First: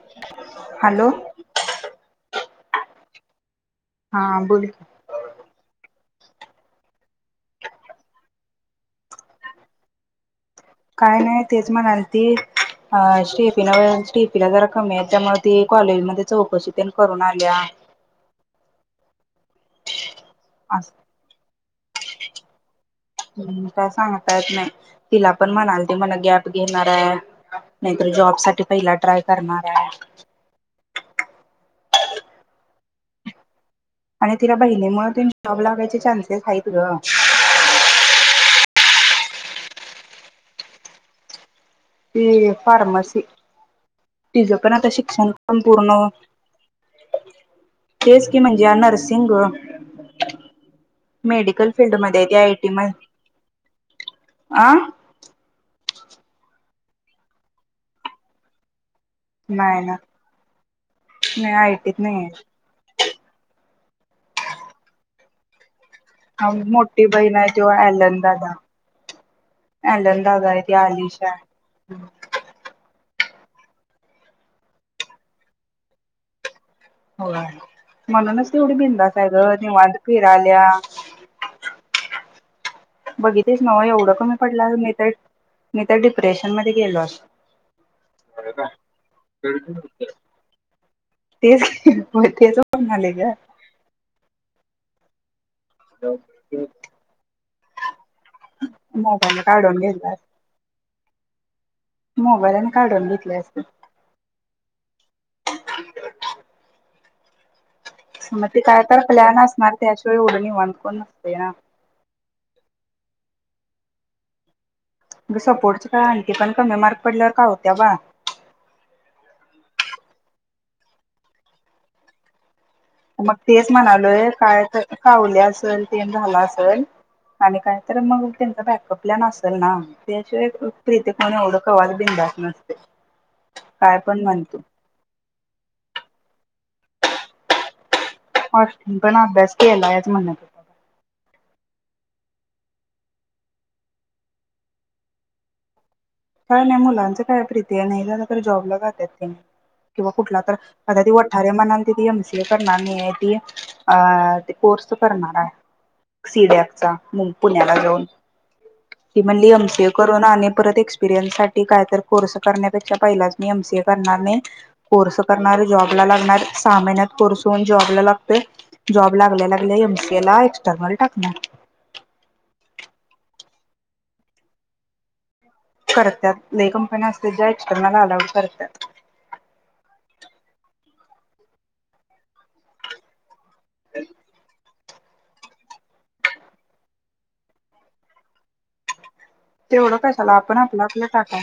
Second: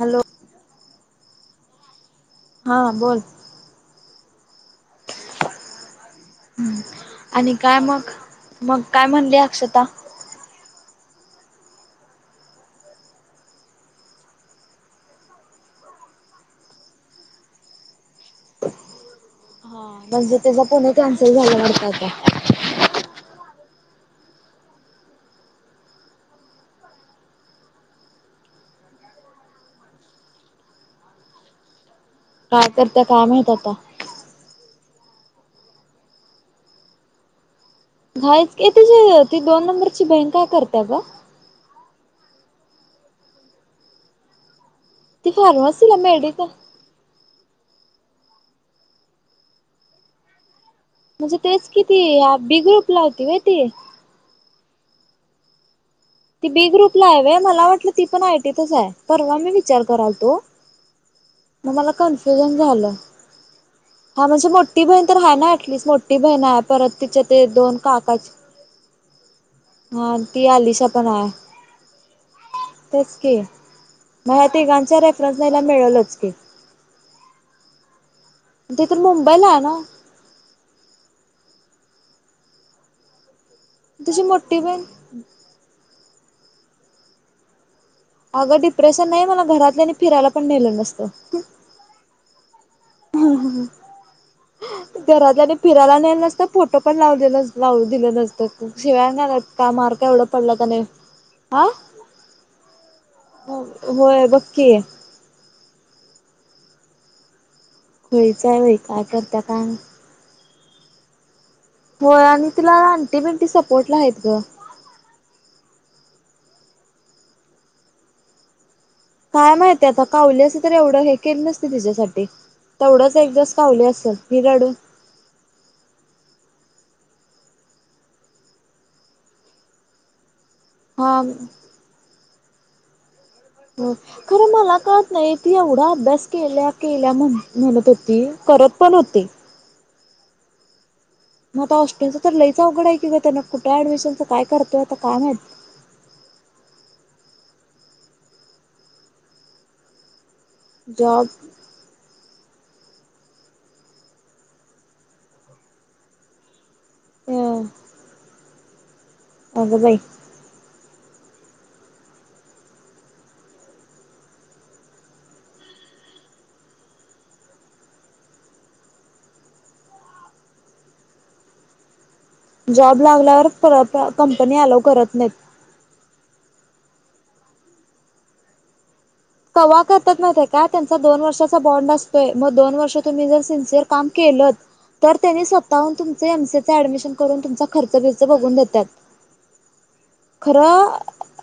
Hello hello हा बोल हा बोल ह आणि काय मग, मग काय म्हणली अक्षता. काय नाही तेच म्हणाल ती अ स्टेफीन स्टेफीला जरा कमी याच्यामुळ ती कॉलेजमध्ये चौकशी तेन करून आलिया. हा म्हणजे त्याचा पुणे कॅन्सल झाला वाटत. [unintelligible] काय सांगता येत नाही तिला पण म्हणाल, ती म्हण गॅप घेणार आहे, नाहीतर जॉब साठी पहिला ट्राय करणार आहे. काय करत्या काय माहित आता. आणि तिला बहिणी मुळ तेन जॉब लागायचे चान्सेस आहेत ग. हायचकी तिची ती दोन नंबरची बहीण काय करते ग? ती फार्मसी तिचं. पण आता ती शिक्षण पण फार्मसीला पूर्ण. मेडिकल तेच की म्हणजे नर्सिंग ग म्हणजे तेच ती बी ग्रुप ला होती वय ती. आ ती बी ग्रुप ला आहे वय मला वाटलं ती पण आयटीतच आहे. परवा मी विचार नाही ना कराल तो नाही मग मला आयटीत नाही आहे कन्फ्युजन झालं. हा म्हणजे मोठी बहीण तर आहे याटलिस्ट मो ठी बहिण परत मोठी तिच्या बहीण ते आहे तेव्हा दोन अलन काकाची दादा हा ती आलीशा पण. आहे ईशा तेच की मग ह्या तिघांच्या रेफरन्स ला हिला मिळलच की. [unintelligible] म्हणूनच ती एवढी तर बिंदास आहे मुंबईला गं ना निवांत फिरालिया. [unintelligible] [unintelligible] तुझी मोठी बहीण त्या डिप्रेशन मध्ये गेलो अस अगं डिप्रेशन नाही मला घरातल्या नी फिरायला पण नेलं नसतं. तेच [unintelligible] त्या राजाने फिरायला नेलं नसतं फोटो पण लाव दिलं लावू दिल नसतं. शिव्या मोबाईल द्यायल्यात का काढून मार्क घेतलास एवढा पडला का नाही. आ मोबाईलने काढून घेतले असते. होय बघ की. स खुळीच मग आहे ते बाई काय तर करत्या प्लॅन काय असणार माहित. त्या शिवाय एवढा निवांत कोण नसते ना. हो आणि तिला ऑंटी बिंटी सपोर्टला आहेत ग. सपोर्टच काय आंटी पण कमी मार्क पडल्यावर कावत्या बाळ. काय माहिती आता कावली असती तर एवढं हे केलं नसती तिच्यासाठी. तेवढंच एक मग दिवस तेच कावली असेल म्हणालोय ही काय रडून तर कावली असल तेच झाल आसंल. आणि काहीतर मग त्यांचा बॅकअप प्लॅन असल ना. ते [unintelligible] प्रीते हा एवढ कोण बिनधास्त नसते. [inaudible] काय पण खरं म्हणतो मला कळत नाही ती एवढा अभ्यास केल्या केल्या म्हण म्हणत होती करत [unintelligible] पण होती अभ्यास केलायचं म्हण. मग आता हॉस्टेलच तर लईच अवघड आहे कि त्याना कुठे अडमिशनच काय करतोय आता काम माहित. काय नाही मुलाचं काय प्रीते नई झालं तर जॉब का जात्यात की कुठला तर आता ती जॉब वाठारे म्हणालती की एम सी ए करणार नाहीये ती अ ती कोर्स करणार हाय. सी डी चा पुण्याला अ जाऊन. ती म्हणली एम अगं सी ए बाई करून आणि परत एक् एपिरयन्स साठी कायतर कोर्स करण्यापेक्षा पहिलाच मी एम सी ए करणार नाही. कोर्स करणार, जॉब ला लागणार सहा महिन्यात कोर्स होऊन जॉबला लागतोय. जॉब लागल्या लागल्या एम सी ए ला एक्स्टर्नल टाकनार. जॉब लागल्यावर परत कंपनी अलाव करत नाहीत. करत्यात लई कंपन्या असतील ज्या एक्स्टर्नल अलाऊड करत्यात. कवा करतात माहितेका त्यांचा दोन वर्षाचा बॉन्ड असतोय. मग दोन वर्ष तुम्ही जर सिन्सिअर काम केलंत तर त्यांनी स्वतःहून तुमचे एम सी चे ऍडमिशन करून तुमचा खर्च बिर्च बघून देत्यात. तेवढं कशाला आपण आपलं आपलं टाका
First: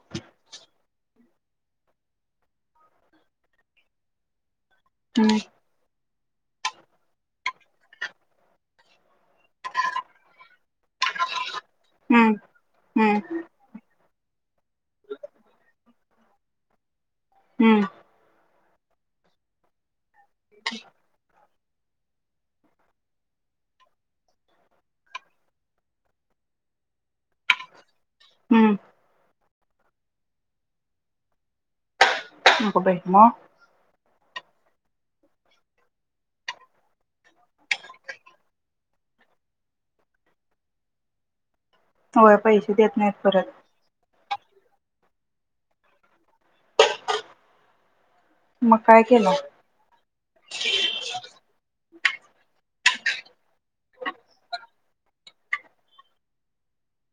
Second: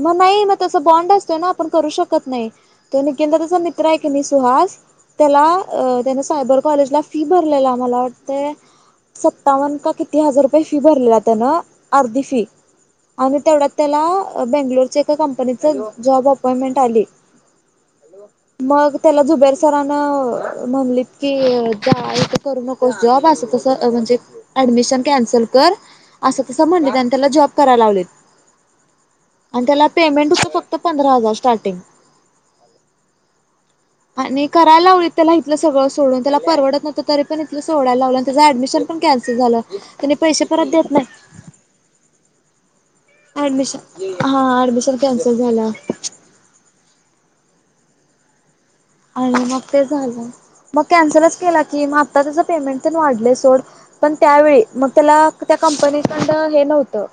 मग नाही मग तस बॉन्ड असतोय ना आपण करू शकत नाही तो निखिल दादा चा मित्र आहे की नाही सुहास हम्म त्याला अ त्याच्यासा सायबर कॉलेजला फी भरलेला. मला वाटतय सत्तावन्न का किती हजार रुपये फी भरलेला त्यानं अर्धी हम्म फी हम्म आणि तेवढ्यात त्याला बंगलोरच्या एका कंपनीच जॉब अपॉइंटमेंट आली. हम्म. मग त्याला जुबेर सरानं म्हणलीत की जा इथं करू नकोस जॉब असं तसं म्हणजे ऍडमिशन कॅन्सल कर, असं तसं म्हणलीत आणि त्याला जॉब करायला लावलीत. हम्म. आणि त्याला पेमेंट होतं फक्त पंधरा हजार स्टार्ट अग बई मग? आणि करायला लावलीत त्याला इथलं सगळं सोडून. त्याला परवडत नवतं तरी पण इथलं सोडायला लावलं, आणि त्याचं ऍडमिशन पण कॅन्सल झालं. त्यानी पैसे परत देत नाहीत. होय पैसे देत नाहीत परत. हा ऍडमिशन कॅन्सल झालं. मग काय केलं आणि मग ते झालं. मग कॅन्सलच केला की मग आता त्याच पेमेंट तेन वाढलय सोड. पण त्यावेळी, मग त्याला त्या कंपनीकड हे नव्हतं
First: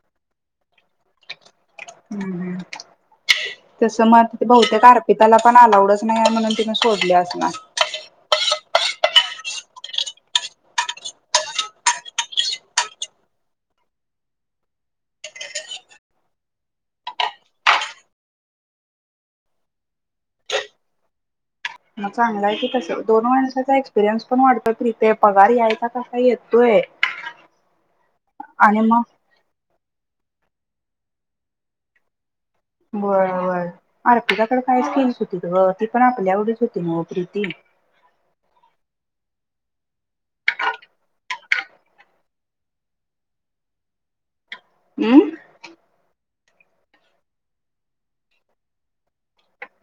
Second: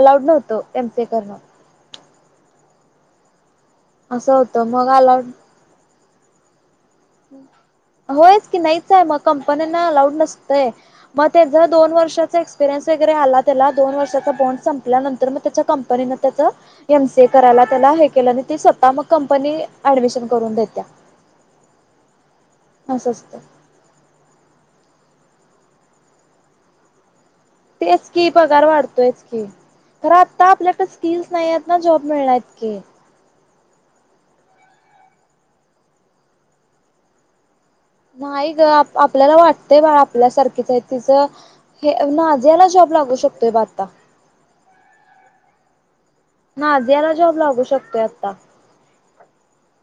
अलाउड नव्हतं एम सी ए करणं. हम्म हम्म. तसं असं मग होतं बहुतेक मग अलाउड अर्पिताला पण अलाउडच नाहीय म्हणून तिनं होयच की नाही मग कंपन्याना अलाउड नसतय. मग त्याच दोन वर्षाचा एक्सपिरियन्स वैगरे आला त्याला, दोन वर्षाचा बॉन्ड संपल्यानंतर मग त्याच्या कंपनीने त्याच एम सी ए करायला त्याला हे केलं ते स्वतः मग कंपनी ऍडमिशन करून देत्या. चांगलाय की तस. असं दोन असतं माणसाचा एक्सपिरियन्स पण वाढतं फ्री ते पगार यायचा कसा येतोय. तेच की, पगार आणि मग वाढतोयच की. तर आत्ता आपल्याकडे स्किल्स नाही आहेत ना, जॉब मिळण्या बरोबर. अर्पिताकड काहीच स्किल्स होतीत ग, ती पण आपल्या एवढीच होती नव प्रीती? नाही ग आपल्याला वाटतय बाळ आपल्यासारखीच आहे, तिचं हे नजियाला जॉब लागू शकतोय ब आता. हम्म. नाजियाला जॉब लागू शकतोय आता.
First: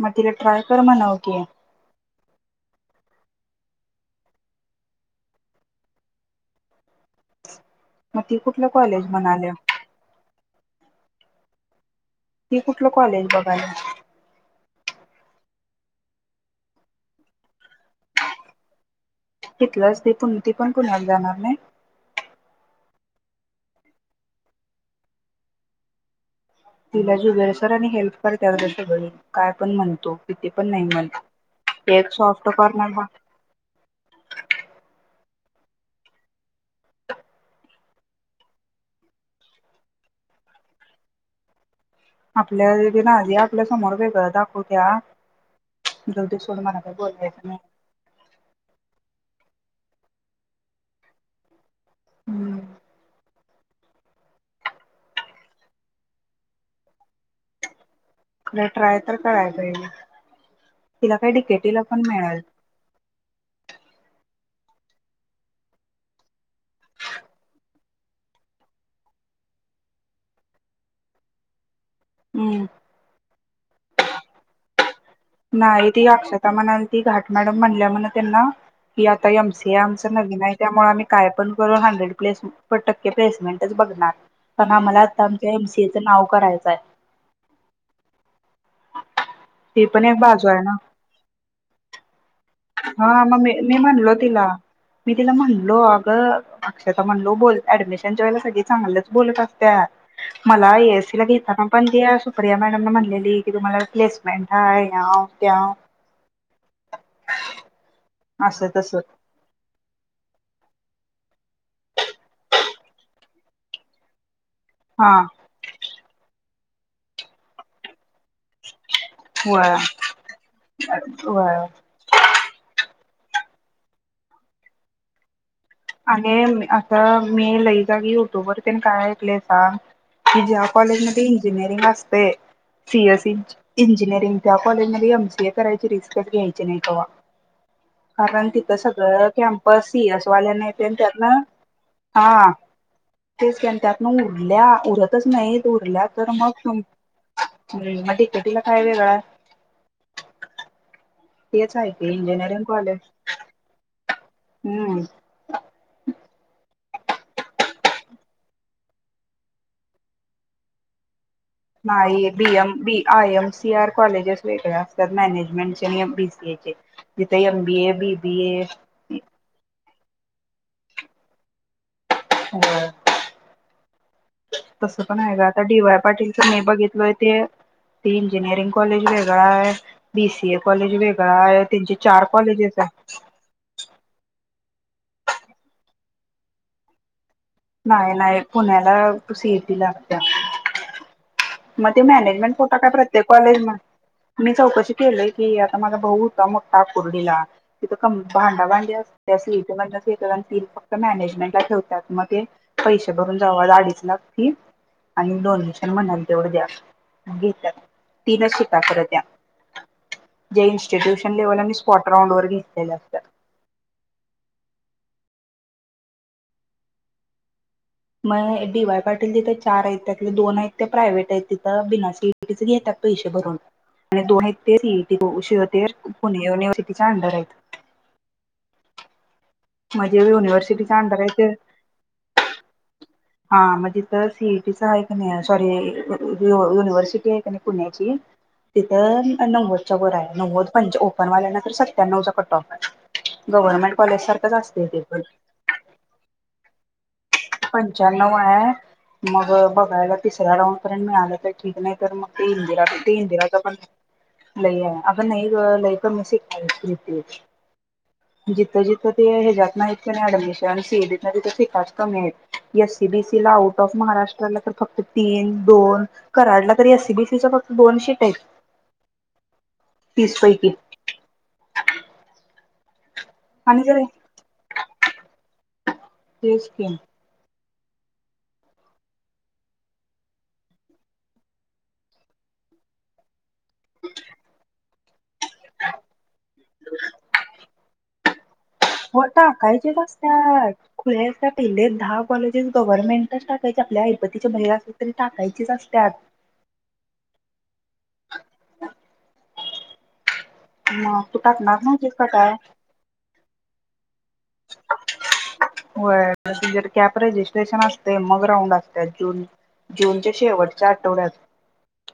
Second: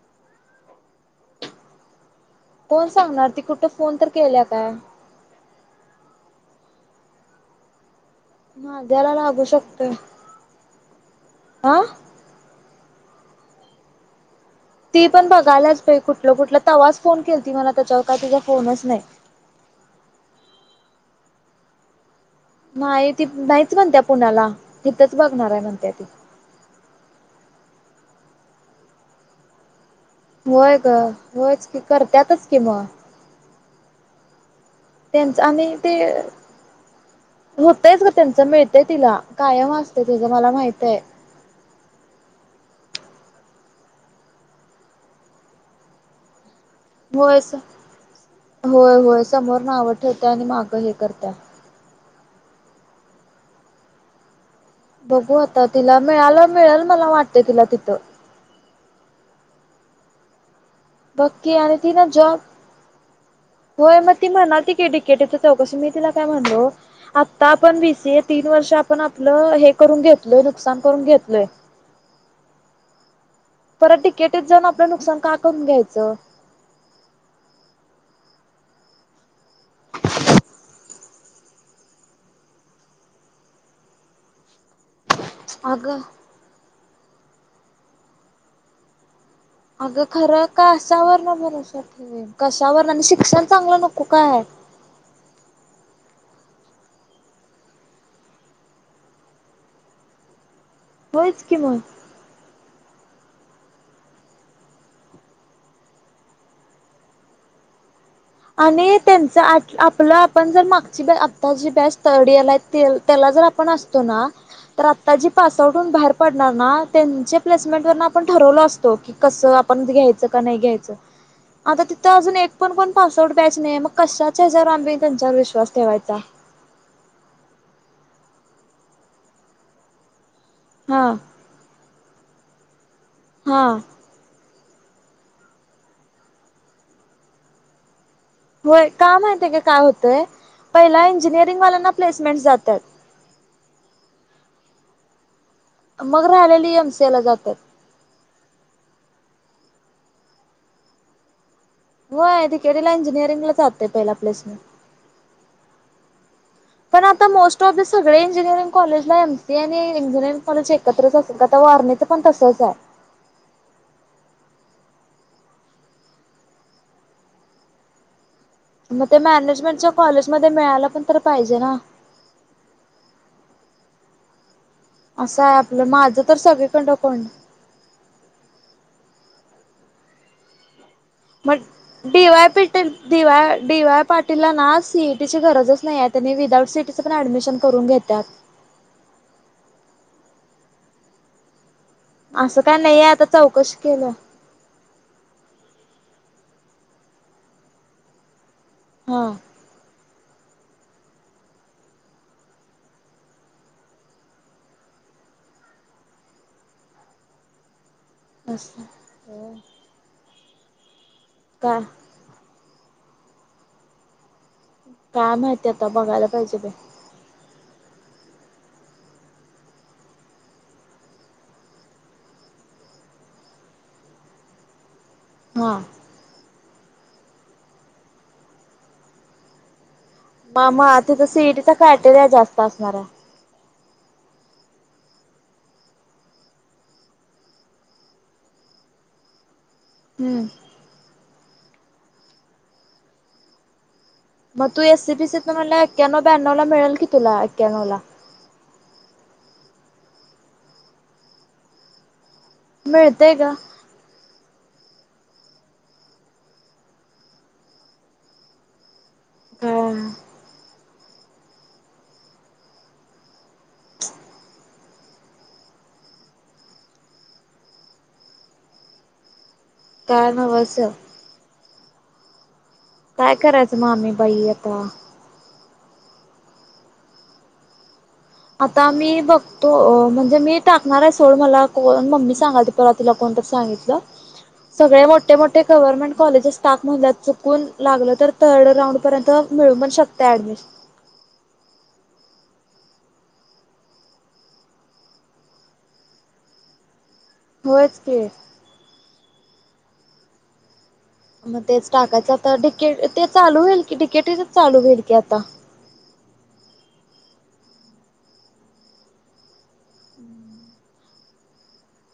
मग तिला ट्राय कर म्हणव की. कोण सांगणार, ती कुठं फोन तर केल्या काय. मग ती कुठलं कॉलेज नाजियाला लागू म्हणाल्या शकतोय. आं? ती कुठलं कॉलेज बघाल्या? ती पण बघाल्याच बई कुठलं कुठलं, तवाच फोन केलती मला त्याच्यावर काय तिचा फोनच नाही. तिथलंच ते, ती पण पुण्याला जाणार नाही? नाही ती नाहीच म्हणतीया पुण्याला, हितच बघणार आहे म्हणत्या ती. तिला जुबेर सर आणि हेल्प करत्यात ग सगळी, काय पण म्हण किती पण होय नाही ग होयच की, एक करत्यातच सॉफ्ट की म. कॉर्नर त्यांच आणि ते होतयच ग त्यांच मिळतय तिला, कायम असतंय लागलं तिझ मला माहितय. आपल्या बी नाजी आपल्या समोर वेगळं दाखवत्या. जाऊदे सोड म्हण होय सर होय, होय, समोर. नाव ठेवत्या आणि मागं हे करत्या. हम्म! बघू आता तिला मिळाला, मिळेल मला वाटते तिला तिथं. नाही ट्राय तर कराय पाहिजे. तिला काय बककी आणि डिकेटीला त पण ना मिळाल जॉब होय म ती म्हणा डिकेटीच चौकशी मी तिला काय म्हणलो आता आपण बीसीए तीन वर्ष आपण, आपलं हे करून घेतल नुकसान करून घेतलय हम्म! परत डिकेटी जाणा. नाही ती अक्षता म्हणालती घाट मॅडम म्हणल्या म्हण. त्यांना की आता एम सी आमच नवीन आहे त्यामुळे आम्ही काय पण करू, हंड्रेड प्लेस टक्के प्लेसमेंटच बघणार पण आम्हाला. आमच्या अगं एमसीएचं नाव करायचं आहे. ती अगं पण एक खरं बाजू आहे ना कासावर न भरोसा ठेवेन कस हा मग मी म्हणलो तिला मी तिला म्हणलो अगं अक्षता म्हणलो बोल ऍडमिशनच्या वेळेला सगळी चांगलच बोलत असत्यात मला ए एसी ला होयच की घेताना मग पण त्या सुप्रिया मॅ म्हणलेली की तुम्हाला प्लेसमेंट हाय ह्यांव त्यांव आणि त्यांच आ आपलं आपण जर मा ची ब आत्ताची बॅच थर्ड इयर ला आहे. ते त्याला जर आपण असतो ना तर हा आत्ताजी पास आउट होऊन बाहेर पडणार ना तेंचे प्लेसमेंट वर ना आपण ठरवलो असतो की कस होय आपण घ्यायचं का नाही घ्यायचं, होय आता तिथं अजून एक पण कोण बॅच नाही मग कशाच्या हेच्यावर आमीबी त्यांच्यावर विश्वा अमी आता मी लई जागी तोबरतीन काय ऐकलंय सांग. की ज्या हा काॅलेजमध्ये इंजिनियरिंग अस पे सीएस इनच हा इंजिनीअरिंग. त्या काॅलेजमधे एम सीए करायची रिस्कच घ्यायची नाही कवा. कारण तिथं होय का सगळं माहितीय का काय कॅम्पस सी होतंय एस वाल्यांना पहिला त्यातन इंजिनिअरिंग वाल्यांना प्लेसमेंट हा जातात. तेच त्यां त्यातन उरल्या. उरतच नाहीत. उरल्या तर मग राहिलेली तुम एमसीए ला जातात म डी के टी काय वेगळ आहे. आहे की होय डी के टी ला इंजिनिअरिंग ला जातं पहिला. प्लेसमेंट. हूं पण आता मोस्टऑफ द सगळे इंजिनिअरिंग कॉलेजला एम सी आणि इंजिनिअरिंग कॉलेज एकत्रच असत नाही B M B I M C R colleges वेगळेया अस मॅनेजमेंट चे आणि म बी सी ए चे तिथे एम बी ए बी बी ए म ते मॅनेजमेंटच्या कॉलेजमध्ये मिळायला पण तर पाहिजे ना. होय तसं पण आहे ग असं आता डी आपलं वाय माझं पाटील तर च मी सगळीकडं बघितलय कोंड ते ते इंजिनिअरिंग कॉलेज. वेगळ आहे बी सी ए कॉलेज. वेगळा मग आहे त्यांचे चार डी वाय कॉलेजेस पेटील, आहे डी वाय पाटीलला ना सीईटीची गरजच नाही. विदाऊट सिएटीच पण ऍडमिशन. करून नाही, घेतात. नाही पुण्याला तू सी ए टी ला. [inaudible] म ते मॅनेजमेंट असं कोटा काय नाही आहे आता प्रत्येक कॉलेज म चौकशी केलं मी चौकशी केलीय की. भाऊ होता मोठा आकुर्डीला तिथ क भा हा [unintelligible] फक्त मॅनेजमेंट ला ठेवतात म ते पैसे भरून जावा अडीच लाख फी आणि डोनेशन म्हणाली. तेवढं जास्त घेतात. तीनच शीटा असं खर त्या. जयश! ट्यूशन लेवल आणि काय स्पोट राऊंड वर घे [unintelligible] काय माहिती आता बघायला पाहिजे बाई. मग डी वाय पाटील तिथं चार आहेत, त्यातली दोन आहेत ते प्रायव्हेट आहेत, तिथं बिना सी ई टीच घेतात पैसे भरून आणि दोन आहेत ते सी ई हा [unintelligible] अंडर आहेत. म्हणजे मामा युनिव्हर्सिटीच्या अंडर तिथ आहे ते सी ई टीचा कायटेरिया जास्त असणार आहे. हा म तिथं सी ई टीचं आहे का नाही सॉरी युव युनिव्हर्सिटी आहे का नाही पुण्याची तिथं नव्वद च्या वर आहे हम्म नव्वद पंच ओपनवल्या ना. सत्याण्णवचा पण टॉप आहे गव्हर्मेंट. मग तू एसीबीसीतन म्हणल्याव एक्क्याण्णव ब्याण्णोला मिळेल की तुला. एक्क्याण्णव ला पंचान्नव आहे म. बघायला तिसरा राऊंड पर्यंत मीळालं तर ठीक नाही तर मग. तिन तेरा मिळतय ग तिनतेराचापण लई आहे अग नाही ग लई पण अस घेते जिथं जि तर ते ह्याच्यात काय नाहीत कनाय ऍडमिशन्स केली तरी ती खास कमी आहेत. एससीबीसीला आउट ऑफ महाराष्ट्राला तर फक्त तीन दोन कराडला तर एससीबीसीच्या फक्त दोन शीट आहेत. त्या तीस पैकी नव्हस काय करायचं आणि मग जर आम्ही बाई आता तेच की आता मी बघतो म्हणजे मी टाकणार ये सोड मला कोण मम्मी सांगाल त परवा तिला कोणतरी सांगितलं सगळे मोठ मोठे मोठे गव्हर्मेट कॉलेजेस टाक म्हणल्यात चुकून लागलं तर थर्ड राऊंड हो पर्यंत मिळू पण टाकायचेच शकते असतात ऍडमिशन [unintelligible] कॉलेजेस गव्हर्नमेंटच टाकायची आपल्या ऐपतीच्या बाहेर असले तरी टाकायचेच असत्यात होयच की मग तू म टाकणार तेच नव्हतीस का टाकायच काय आता डिके ते चालू होईल की डिकेटीच चालू होईल की आता व्हय प्रोसिजर कॅप राहील. विश्लेषण असतय मग राऊंड असत्यात जून जूनच्या शेवटच्या आठवड्यात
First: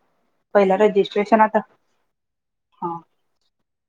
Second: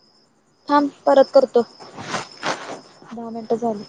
पहिला थांब परत रजिस्ट्रेशन आता करतो हा दहा मिनिटं झाली.